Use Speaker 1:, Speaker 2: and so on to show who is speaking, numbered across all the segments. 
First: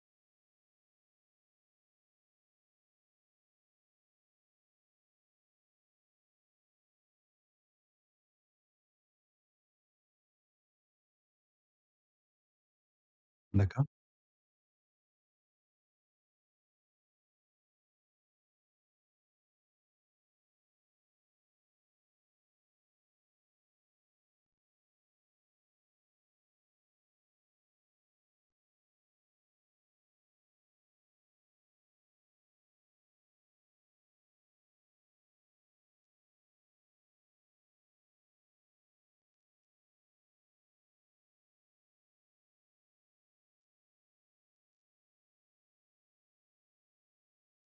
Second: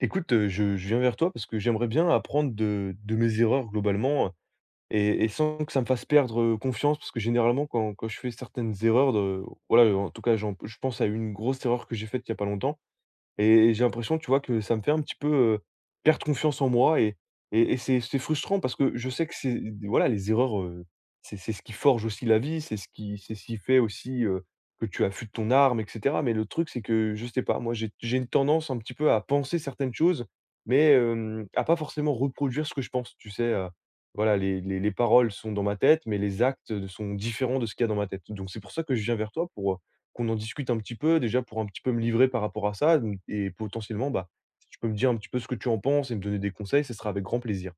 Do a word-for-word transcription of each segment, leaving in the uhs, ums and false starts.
Speaker 1: Écoute, heu, je je viens vers toi parce que j'aimerais bien apprendre de de mes erreurs globalement, et et sans que ça me fasse perdre, heu, confiance. Parce que généralement quand quand je fais certaines erreurs de voilà, en tout cas j'en je pense à une grosse erreur que j'ai faite il y a pas longtemps et j'ai
Speaker 2: D'accord.
Speaker 1: l'impression, tu vois, que ça me fait un petit peu, heu, perdre confiance en moi et et et c'est c'est frustrant parce que je sais que c'est voilà, les erreurs, heu, c'est c'est ce qui forge aussi la vie, c'est ce qui c'est ce qui fait aussi, heu, que tu affûtes ton arme et cetera. Mais le truc, c'est que je sais pas, moi, j'ai j'ai une tendance un petit peu à penser certaines choses, mais, hem, à pas forcément reproduire ce que je pense, tu sais? Heu, voilà, les les les paroles sont dans ma tête, mais les actes, sont différents de ce qu'il y a dans ma tête. Donc c'est pour ça que je viens vers toi pour, qu'on en discute un petit peu déjà pour un petit peu me livrer par rapport à ça donc et potentiellement, bah, si tu peux me dire un petit peu ce que tu en penses et me donner des conseils, ce sera avec grand plaisir.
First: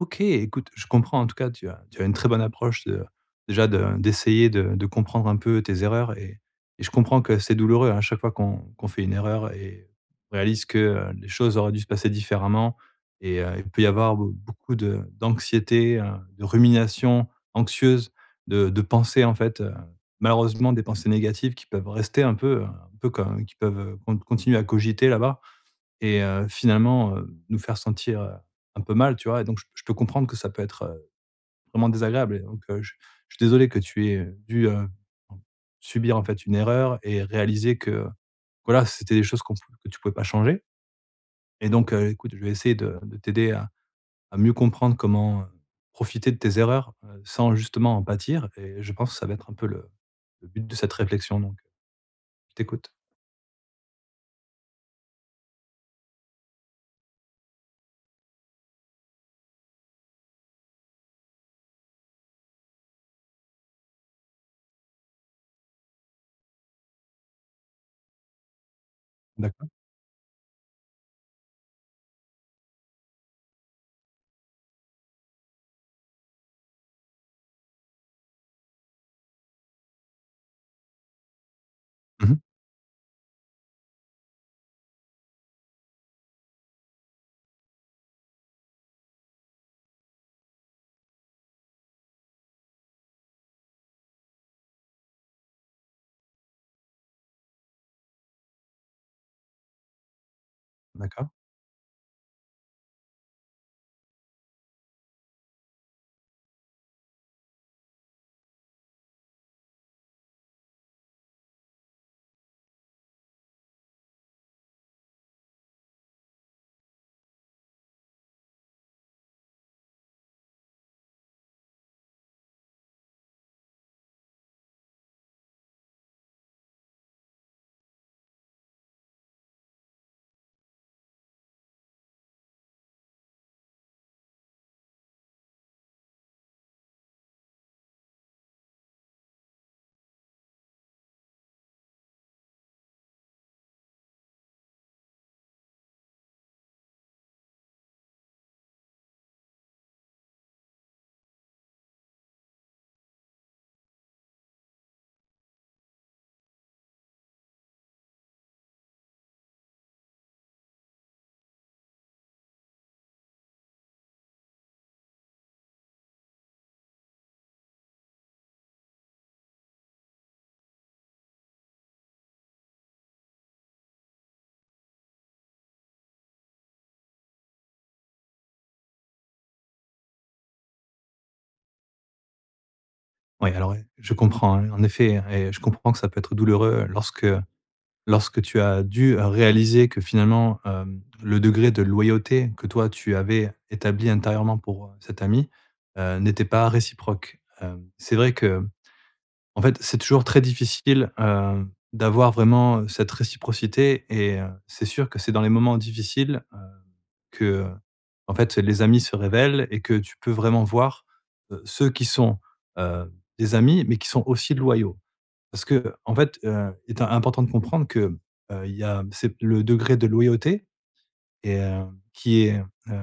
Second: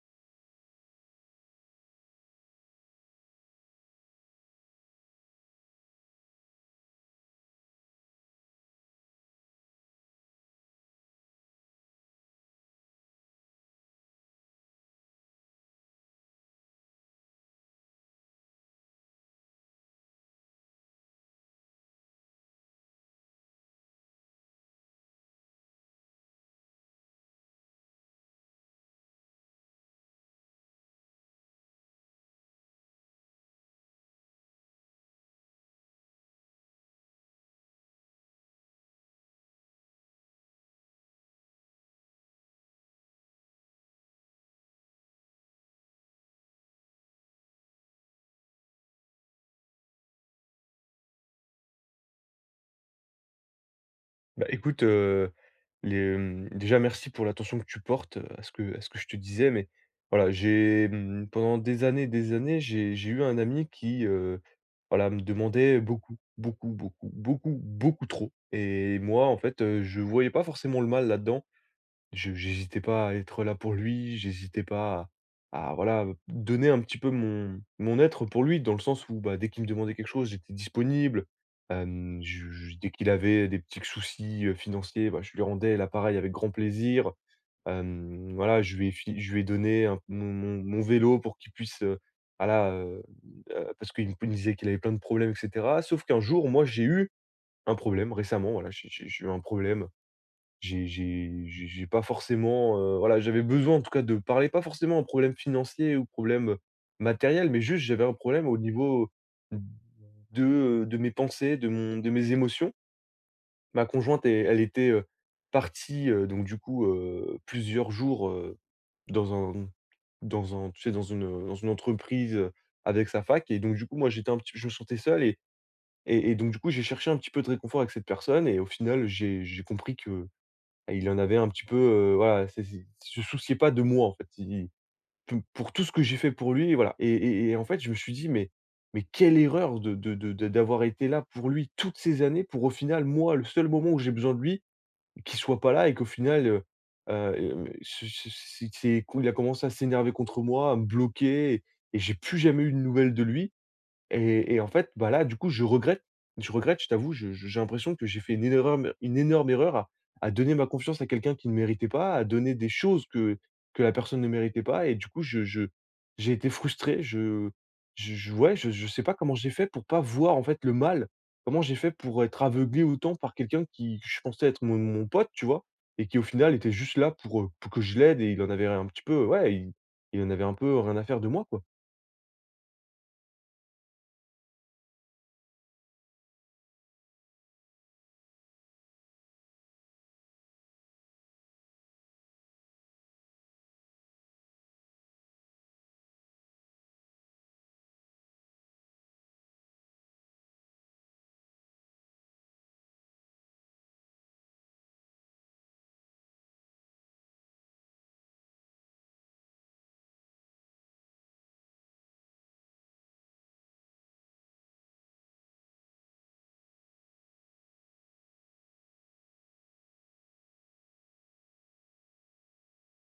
Speaker 2: OK, écoute, je comprends, en tout cas. Tu as tu as une très bonne approche, de déjà de d'essayer de de comprendre un peu tes erreurs. Et et je comprends que c'est douloureux à chaque fois qu'on qu'on fait une erreur, et on réalise que, heu, les choses auraient dû se passer différemment. Et heu, il peut y avoir beau beaucoup de d'anxiété, heu, de rumination anxieuse, de de pensées, en fait. Heu, malheureusement, des pensées négatives qui peuvent rester un peu, heu, un peu comme qui peuvent, heu, con continuer à cogiter là-bas. Et heu, finalement, heu, nous faire sentir, heu, un peu mal, tu vois? Et donc je je peux comprendre que ça peut être, heu, vraiment désagréable. Et donc heu, je je suis désolé que tu aies, dû, heu, subir, en fait, une erreur et réaliser que, voilà, c'était des choses qu'on pou que tu pouvais pas changer. Et donc heu, écoute, je vais essayer de de t'aider à à mieux comprendre comment, heu, profiter de tes erreurs, heu, sans justement en pâtir. Et je pense que ça va être un peu le le but de cette réflexion. Donc je t'écoute.
Speaker 1: Bah, écoute, heu, les, hem, déjà merci pour l'attention que tu portes, heu, à ce que à ce que je te disais, mais voilà, j'ai, mmh, pendant des années des années, j'ai j'ai eu un ami qui, heu, voilà, me demandait beaucoup, beaucoup, beaucoup, beaucoup, beaucoup trop et moi, en fait,
Speaker 2: D'accord.
Speaker 1: heu, je voyais pas forcément le mal là-dedans. Je j'hésitais pas à être là pour lui, j'hésitais pas à à voilà, donner un petit peu mon mon être pour lui, dans le sens où, bah, dès qu'il me demandait quelque chose, j'étais disponible. Hem,
Speaker 2: Mmh.
Speaker 1: je je dès qu'il avait des petits soucis, heu, financiers, bah, je lui rendais l'appareil avec grand plaisir. Hem, voilà, je lui ai fi je lui ai donné un mon mon mon vélo pour qu'il puisse, heu, voilà, heu heu, parce qu'il me p disait qu'il avait plein de problèmes et cetera. Sauf qu'un jour, moi, j'ai eu un problème récemment, voilà, j'ai j'ai j'ai eu un problème. J'ai
Speaker 2: D'accord.
Speaker 1: j'ai j'ai j'ai pas forcément, heu, voilà, j'avais besoin en tout cas de parler, pas forcément un problème financier ou problème, matériel, mais juste j'avais un problème au niveau de, de mes pensées, de mon de mes émotions. Ma conjointe est elle était, heu, partie, heu, donc du coup, heu, plusieurs jours, heu, dans un dans un tu sais, dans une, dans une entreprise, heu, avec sa fac et donc du coup, moi, j'étais un petit je me sentais seul et et et donc du coup, j'ai cherché un petit peu de réconfort avec cette personne et au final, j'ai j'ai compris que et il en avait un petit peu, heu, voilà, c'est c'est il se souciait pas de moi, en fait. Il pou Pour tout ce que j'ai fait pour lui, voilà et et et en fait, je me suis dit: «Mais mais quelle erreur de de de de d'avoir été là pour lui toutes ces années pour au final, moi, le seul moment où j'ai besoin de lui, qu'il soit pas là» et qu'au final, heu heu, ce ce c'est c'est il a commencé à s'énerver contre moi, à me bloquer et et j'ai plus jamais eu de nouvelles de lui. Et et en fait, bah, là, du coup, je regrette je regrette, je t'avoue, je je j'ai l'impression que j'ai fait une énorme er une énorme erreur à à donner ma confiance à quelqu'un qui ne méritait pas, à donner des choses que que la personne ne méritait pas et du coup, je je j'ai été frustré, je je je ouais, je je sais pas comment j'ai fait pour pas voir, en fait, le mal. Comment j'ai fait pour être aveuglé autant par quelqu'un qui que je pensais être mon mon pote, tu vois? Et qui, au final, était juste là pour, heu, pour que je l'aide et il en avait un petit peu ouais, il il en avait un peu rien à faire de moi, quoi.
Speaker 2: Oui, alors, ouais, je comprends, hein, en effet, et je comprends que ça peut être douloureux lorsque Lorsque tu as dû réaliser que finalement, hem, le degré de loyauté que toi tu avais établi intérieurement pour, heu, cet ami, heu, n'était pas réciproque. Hem, c'est vrai que, en fait, c'est toujours très difficile, heu, d'avoir vraiment cette réciprocité. Et heu, c'est sûr que c'est dans les moments difficiles, heu, que, en fait, les amis se révèlent, et que tu peux vraiment voir, heu, ceux qui sont, heu, des amis, mais qui sont aussi loyaux. Parce que en fait, heu, il est important de comprendre que, heu, il y a c'est le degré de loyauté. Et heu, qui est, heu,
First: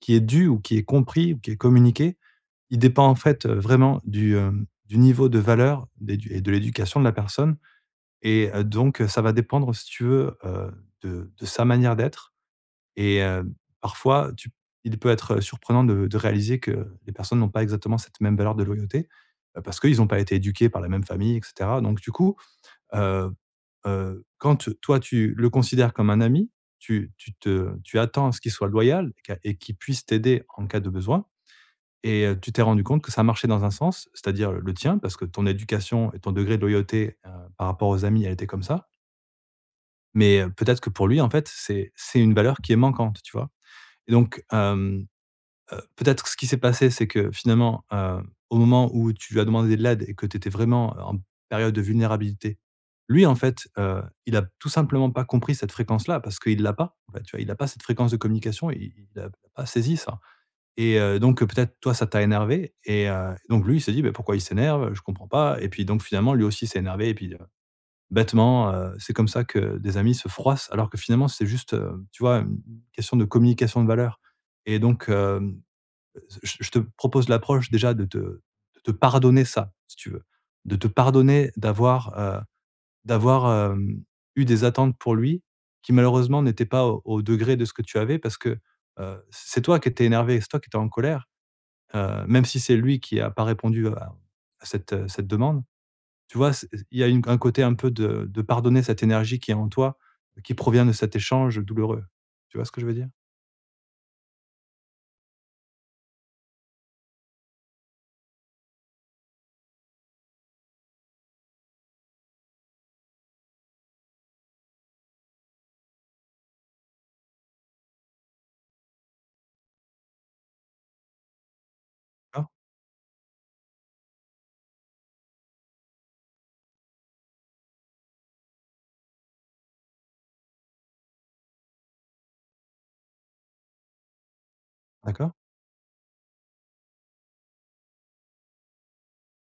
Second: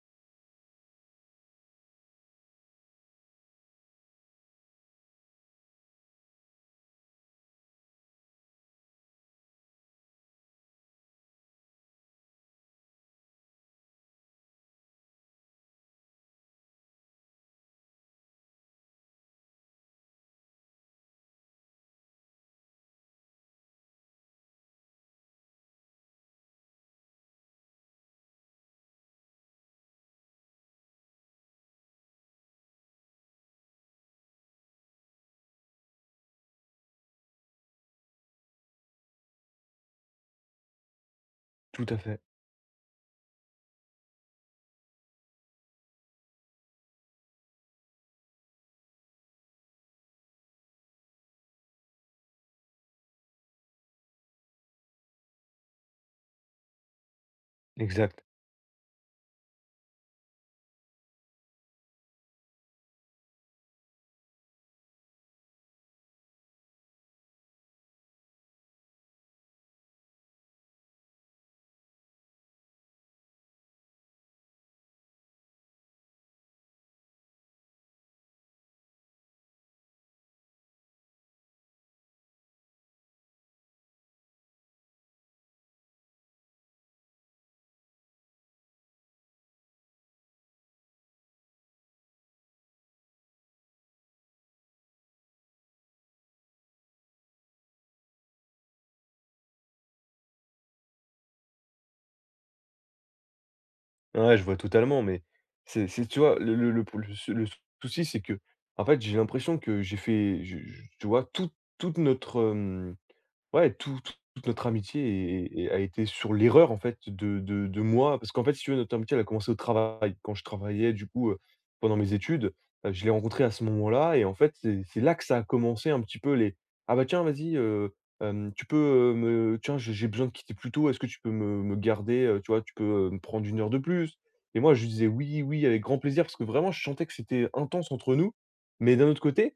Speaker 2: qui est dû, ou qui est compris, ou qui est communiqué. Il dépend, en fait, heu, vraiment du, hem, du niveau de valeur d'édu et de l'éducation de la personne. Et heu, donc ça va dépendre, si tu veux, heu, de de sa manière d'être. Et heu, parfois tu il peut être surprenant de de réaliser que les personnes n'ont pas exactement cette même valeur de loyauté, heu, parce qu'ils n'ont pas été éduqués par la même famille, et cetera. Donc du coup, euh, heu, quand te toi, tu le considères comme un ami, tu tu te tu attends à ce qu'il soit loyal, et qu'a et qu'il puisse t'aider en cas de besoin. Et heu, tu t'es rendu compte que ça marchait dans un sens, c'est-à-dire le tien, parce que ton éducation et ton degré de loyauté, heu, par rapport aux amis, elle était comme ça. Mais heu, peut-être que pour lui, en fait,
Speaker 1: Tout
Speaker 2: c'est
Speaker 1: à
Speaker 2: c'est
Speaker 1: fait,
Speaker 2: une valeur qui est manquante, tu vois? Et donc hem, Heu, peut-être ce qui s'est passé, c'est que finalement, heu, au moment où tu lui as demandé de l'aide et que tu étais vraiment, euh, en période de vulnérabilité, lui, en fait, heu, il a tout simplement pas compris cette fréquence-là, parce qu'il l'a pas. En fait, tu vois? Il a pas cette fréquence de
Speaker 1: exact.
Speaker 2: communication, il il a pas saisi ça. Et heu, donc euh, peut-être toi, ça t'a énervé. Et heu, donc lui, il s'est dit: «Beh, pourquoi il s'énerve? Je comprends pas.» Et puis donc finalement, lui aussi s'est énervé, et puis, heu, bêtement, heu, c'est comme ça que des amis se froissent, alors que finalement, c'est juste, heu, tu vois, une question de communication, de valeurs. Et donc, hem je je te propose l'approche, déjà de te de te pardonner ça, si tu veux. De te pardonner d'avoir, heu, d'avoir, hem, eu des attentes pour lui, qui malheureusement n'étaient pas au au degré de ce que tu avais, parce que, heu, c'est toi qui étais énervé, c'est toi qui étais en colère, heu, même si c'est lui qui n'a pas répondu à à cette, heu, cette demande. Tu vois? C'est Il y a une un côté un peu de de pardonner cette énergie qui est en toi, qui provient de cet échange douloureux. Tu vois ce que je veux dire?
Speaker 1: Ouais, je vois totalement, mais c'est c'est tu vois, le le le pou le sou le souci, c'est que en fait, j'ai l'impression que j'ai fait je je tu vois, tout toute notre, ouais, tout tout toute notre amitié est est a été sur l'erreur, en fait, de de de moi. Parce qu'en fait, si tu veux, notre amitié, elle a commencé au travail. Quand je travaillais, du coup, heu, pendant mes
Speaker 2: D'accord?
Speaker 1: études, heu, je l'ai rencontré à ce moment-là et en fait, c'est c'est là que ça a commencé un petit peu les: «Ah bah tiens, vas-y, heu, hem, tu peux, heu, me tiens, j'ai j'ai besoin de quitter plus tôt, est-ce que tu peux me me garder, heu, tu vois? Tu peux, heu, me prendre une heure de plus?» et moi, je lui disais:
Speaker 2: D'accord?
Speaker 1: «Oui, oui, avec grand plaisir», parce que vraiment, je sentais que c'était intense entre nous. Mais d'un autre côté,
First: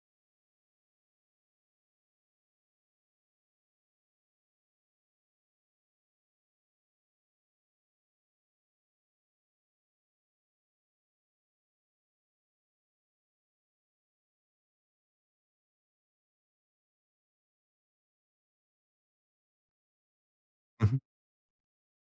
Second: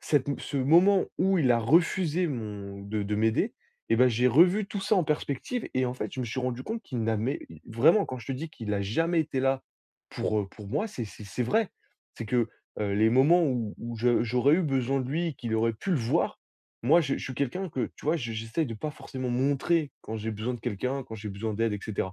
Speaker 1: cette m ce moment où il a refusé mon de de m'aider et ben j'ai revu tout ça en perspective et en fait, je me suis rendu compte qu'il n'a mais i vraiment quand je te dis qu'il n'a jamais été là pour, heu, pour moi, c'est c'est c'est vrai. C'est que, heu, les moments où où je j'aurais eu besoin de lui, qu'il aurait pu le voir, moi je je suis quelqu'un que, tu vois, je j'essaie de pas forcément montrer quand j'ai besoin de
Speaker 2: Mmh.
Speaker 1: quelqu'un, quand j'ai besoin d'aide etc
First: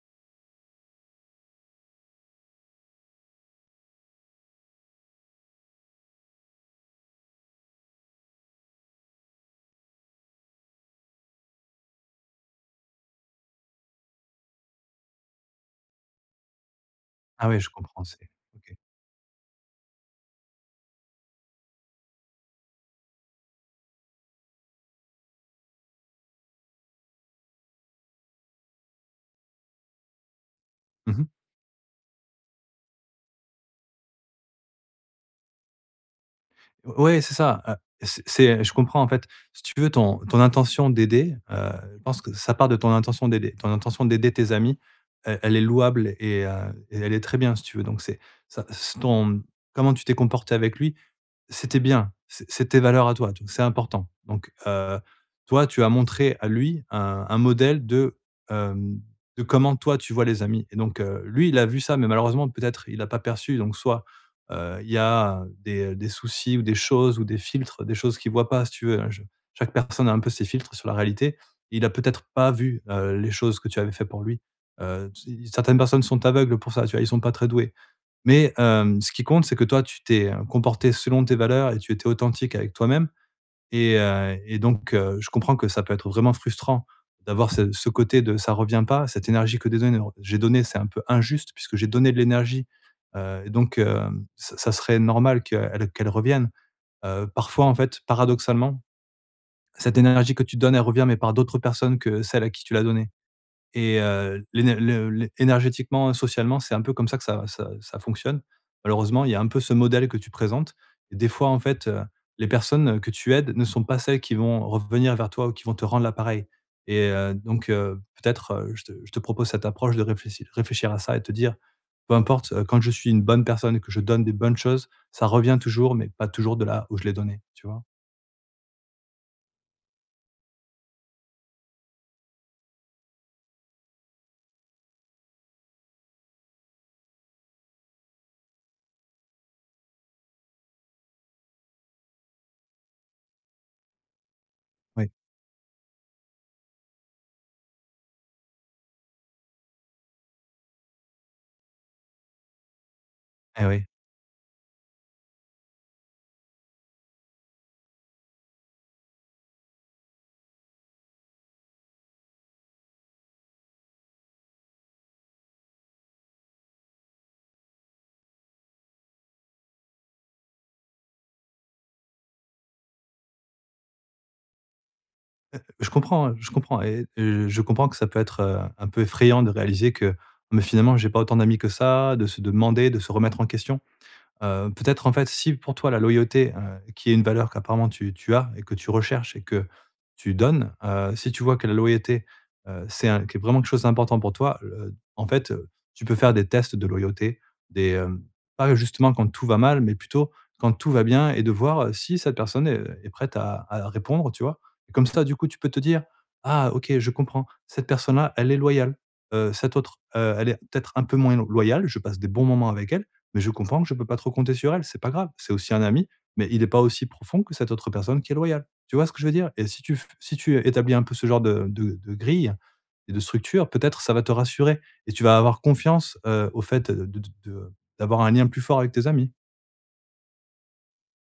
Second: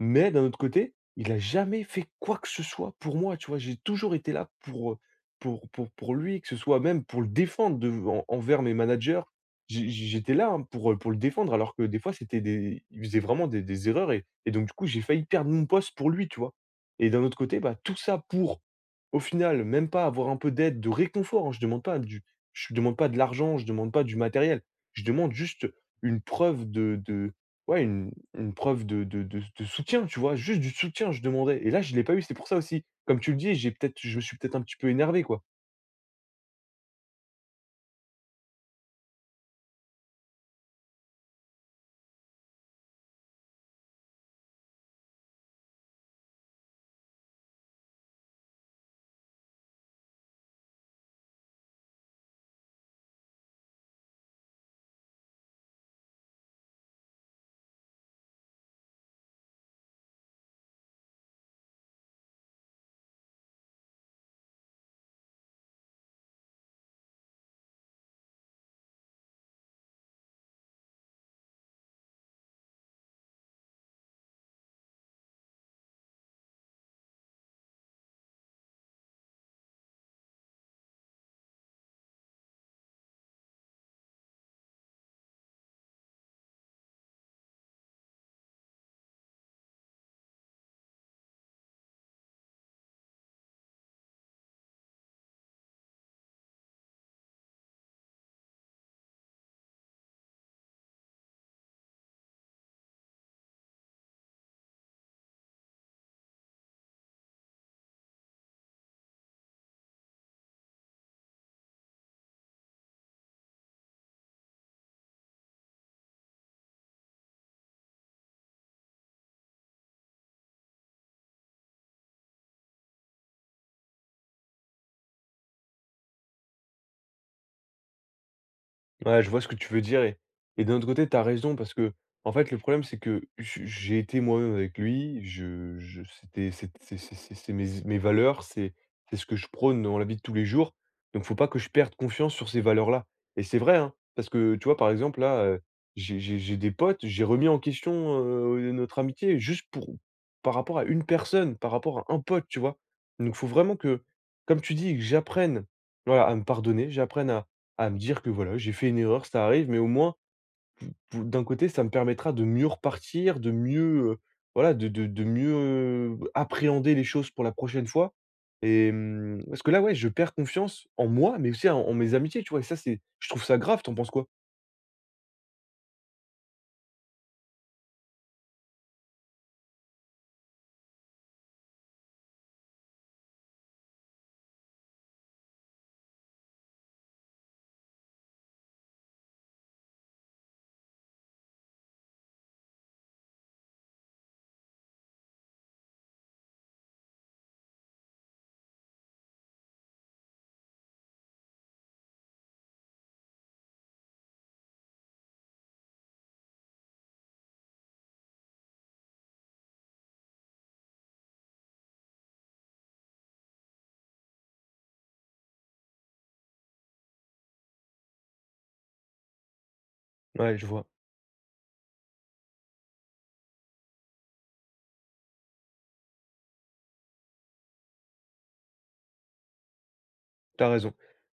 Speaker 1: mais d'un autre côté, il a jamais fait quoi que ce soit pour moi, tu vois? J'ai toujours été là pour, heu, pour pour pour lui, que ce soit même pour le défendre devant envers mes managers. J'ai j'ai j'étais là, hein, pour, heu, pour le défendre alors que des fois c'était des il faisait vraiment des des erreurs et et donc du coup, j'ai failli perdre mon poste pour lui, tu vois? Et d'un autre
Speaker 2: Ah
Speaker 1: côté,
Speaker 2: oui, je
Speaker 1: bah, tout
Speaker 2: comprends,
Speaker 1: ça
Speaker 2: c'est
Speaker 1: pour,
Speaker 2: OK.
Speaker 1: au final, même pas avoir un peu d'aide, de réconfort, hein. Je demande pas du je demande pas de l'argent, je demande pas du matériel. Je demande juste une preuve de de ouais, une une preuve de de de de soutien, tu vois? Juste du soutien, je
Speaker 2: Mmh.
Speaker 1: demandais et là, je l'ai pas eu. C'est pour ça aussi, comme tu le dis, j'ai peut-être je me suis peut-être un petit peu énervé, quoi.
Speaker 2: Ouais, c'est ça, heu, c'est c'est je comprends, en fait, si tu veux, ton ton intention d'aider, heu, je pense que ça part de ton intention d'aider. Ton intention d'aider tes amis, elle elle est louable, et heu, et elle est très bien, si tu veux. Donc c'est ça c'est ton, comment tu t'es comporté avec lui. C'était bien, c'est c'est tes valeurs à toi, tu vois? C'est important. Donc, heu, toi, tu as montré à lui un un modèle de, hem, de comment toi tu vois les amis. Et donc, heu, lui, il a vu ça, mais malheureusement, peut-être, il a pas perçu. Donc soit, heu, il y a des des soucis, ou des choses, ou des filtres, des choses qu'il ne voit pas, si tu veux, hein. je Chaque personne a un peu ses filtres sur la réalité. Il a peut-être pas vu, heu, les choses que tu avais fait pour lui. Heu, Certaines personnes sont aveugles pour ça, tu vois? Ils ne sont pas très doués. Mais hem, ce qui compte, c'est que toi, tu t'es, heu, comporté selon tes valeurs, et tu étais authentique avec toi-même. Et heu et donc heu, je comprends que ça peut être vraiment frustrant d'avoir ce ce côté de «ça revient pas», cette énergie que des donné j'ai donnée. C'est un peu injuste, puisque j'ai donné de l'énergie, heu et donc hem, ça ça serait normal qu'elle qu'elle revienne. Heu, parfois, en fait, paradoxalement, cette énergie que tu donnes, elle revient, mais par d'autres personnes que celles à qui tu l'as donnée. Et heu, l'éné le l'é énergétiquement, socialement, c'est un peu comme ça que ça ça ça fonctionne. Malheureusement, il y a un peu ce modèle que tu présentes. Et des fois, en fait, heu, les personnes, que tu aides ne sont pas celles qui vont revenir vers toi, ou qui vont te rendre l'appareil. Et heu, donc heu, peut-être, heu, je te je te propose cette approche de réfléchir réfléchir à ça, et te dire: «Peu importe, heu, quand je suis une bonne personne, que je donne des bonnes choses, ça revient toujours, mais pas toujours de là où je l'ai donné.» Tu vois?
Speaker 1: Ouais, je vois ce que tu veux dire et et d'un autre côté, tu as raison parce que, en fait, le problème, c'est que j j'ai été moi-même avec lui, je je c'était c'est c'est c'est c'est c'est mes mes valeurs, c'est c'est ce que je prône dans la vie de tous les jours, donc faut pas que je perde confiance sur ces valeurs-là et c'est vrai, hein, parce que, tu vois, par
Speaker 2: Oui.
Speaker 1: exemple, là, heu, j'ai j'ai j'ai des potes, j'ai remis en question, heu, notre amitié juste pour par rapport à une personne, par rapport à un pote, tu vois? Donc faut
Speaker 2: Eh
Speaker 1: vraiment
Speaker 2: oui.
Speaker 1: que, comme tu dis, que j'apprenne, voilà, à me pardonner, j'apprenne à à me dire que voilà, j'ai fait une erreur, ça arrive, mais au moins, pou- pou- d'un côté, ça me permettra de mieux repartir, de mieux, euh, voilà, de, de, de mieux euh, appréhender les choses pour la prochaine fois. Et hum, parce que là, ouais, je perds confiance en moi, mais aussi en, en mes amitiés, tu vois. Et ça, c'est, je trouve ça grave. T'en penses quoi?
Speaker 2: Je comprends, hein, je comprends. Et heu, je comprends que ça peut être, heu, un peu effrayant de réaliser que, mais finalement, j'ai pas autant d'amis que ça, de se demander, de se remettre en question. Heu, peut-être, en fait, si pour toi la loyauté, heu, qui est une valeur qu'apparemment tu tu as et que tu recherches et que tu donnes, heu, si tu vois que la loyauté, heu, c'est un que vraiment quelque chose d'important pour toi, heu, en fait, heu, tu peux faire des tests de loyauté, des, hem, pas justement quand tout va mal, mais plutôt quand tout va bien, et de voir, heu, si cette personne est est prête à à répondre, tu vois? Et comme ça, du coup, tu peux te dire: «Ah OK, je comprends, cette personne-là, elle est loyale, heu, cette autre, heu, elle est peut-être un peu moins lo loyale, je passe des bons moments avec elle, mais je comprends que je peux pas trop compter sur elle, c'est pas grave, c'est aussi un ami, mais il est pas aussi profond que cette autre personne qui est loyale. Tu vois ce que je veux dire? Et si tu f si tu
Speaker 1: Ouais, je vois.
Speaker 2: établis un peu ce genre de de de grille et de structure, peut-être ça va te rassurer, et tu vas avoir confiance, heu, au fait de de de d'avoir un lien plus fort avec tes amis.
Speaker 1: T'as raison.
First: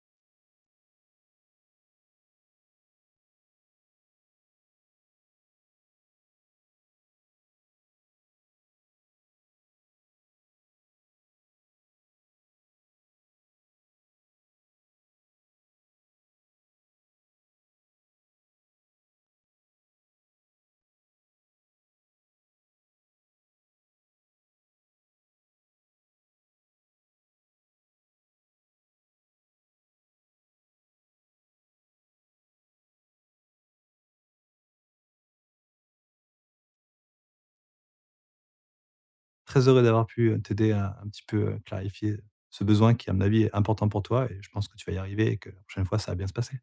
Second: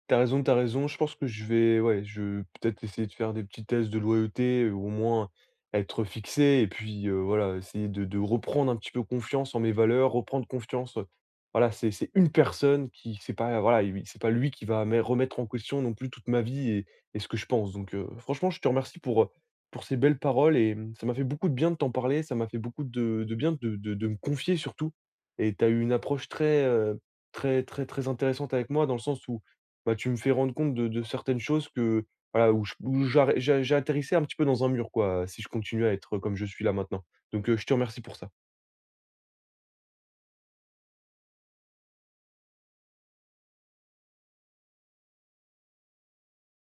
Speaker 1: t'as raison, t'as raison. Je pense que je vais, ouais, je peut-être essayer de faire des petits tests de loyauté, euh, au moins être fixé, et puis euh, voilà, essayer de, de reprendre un petit peu confiance en mes valeurs, reprendre confiance. euh, Voilà, c'est c'est une personne qui, c'est pas, voilà, il- c'est pas lui qui va me remettre en question non plus toute ma vie et, et ce que je pense. Donc, euh, franchement, je te remercie pour, euh, pour ces belles paroles et hum, ça m'a fait beaucoup de bien de t'en parler, ça m'a fait beaucoup de, de bien de, de- de me confier surtout. Et t'as eu une approche très, euh, très, très, très intéressante avec moi dans le sens où, bah, tu me fais rendre compte de de certaines choses que, voilà, où je où j'arri j'a j'atterrissais un petit peu dans un mur, quoi, si je continue à être comme je suis là maintenant. Donc, heu, je te remercie pour ça.
Speaker 2: Très heureux d'avoir pu, heu, t'aider à un petit peu, heu, clarifier ce besoin qui, à mon avis, est important pour toi, et je pense que tu vas y arriver, et que la prochaine fois, ça va bien se passer.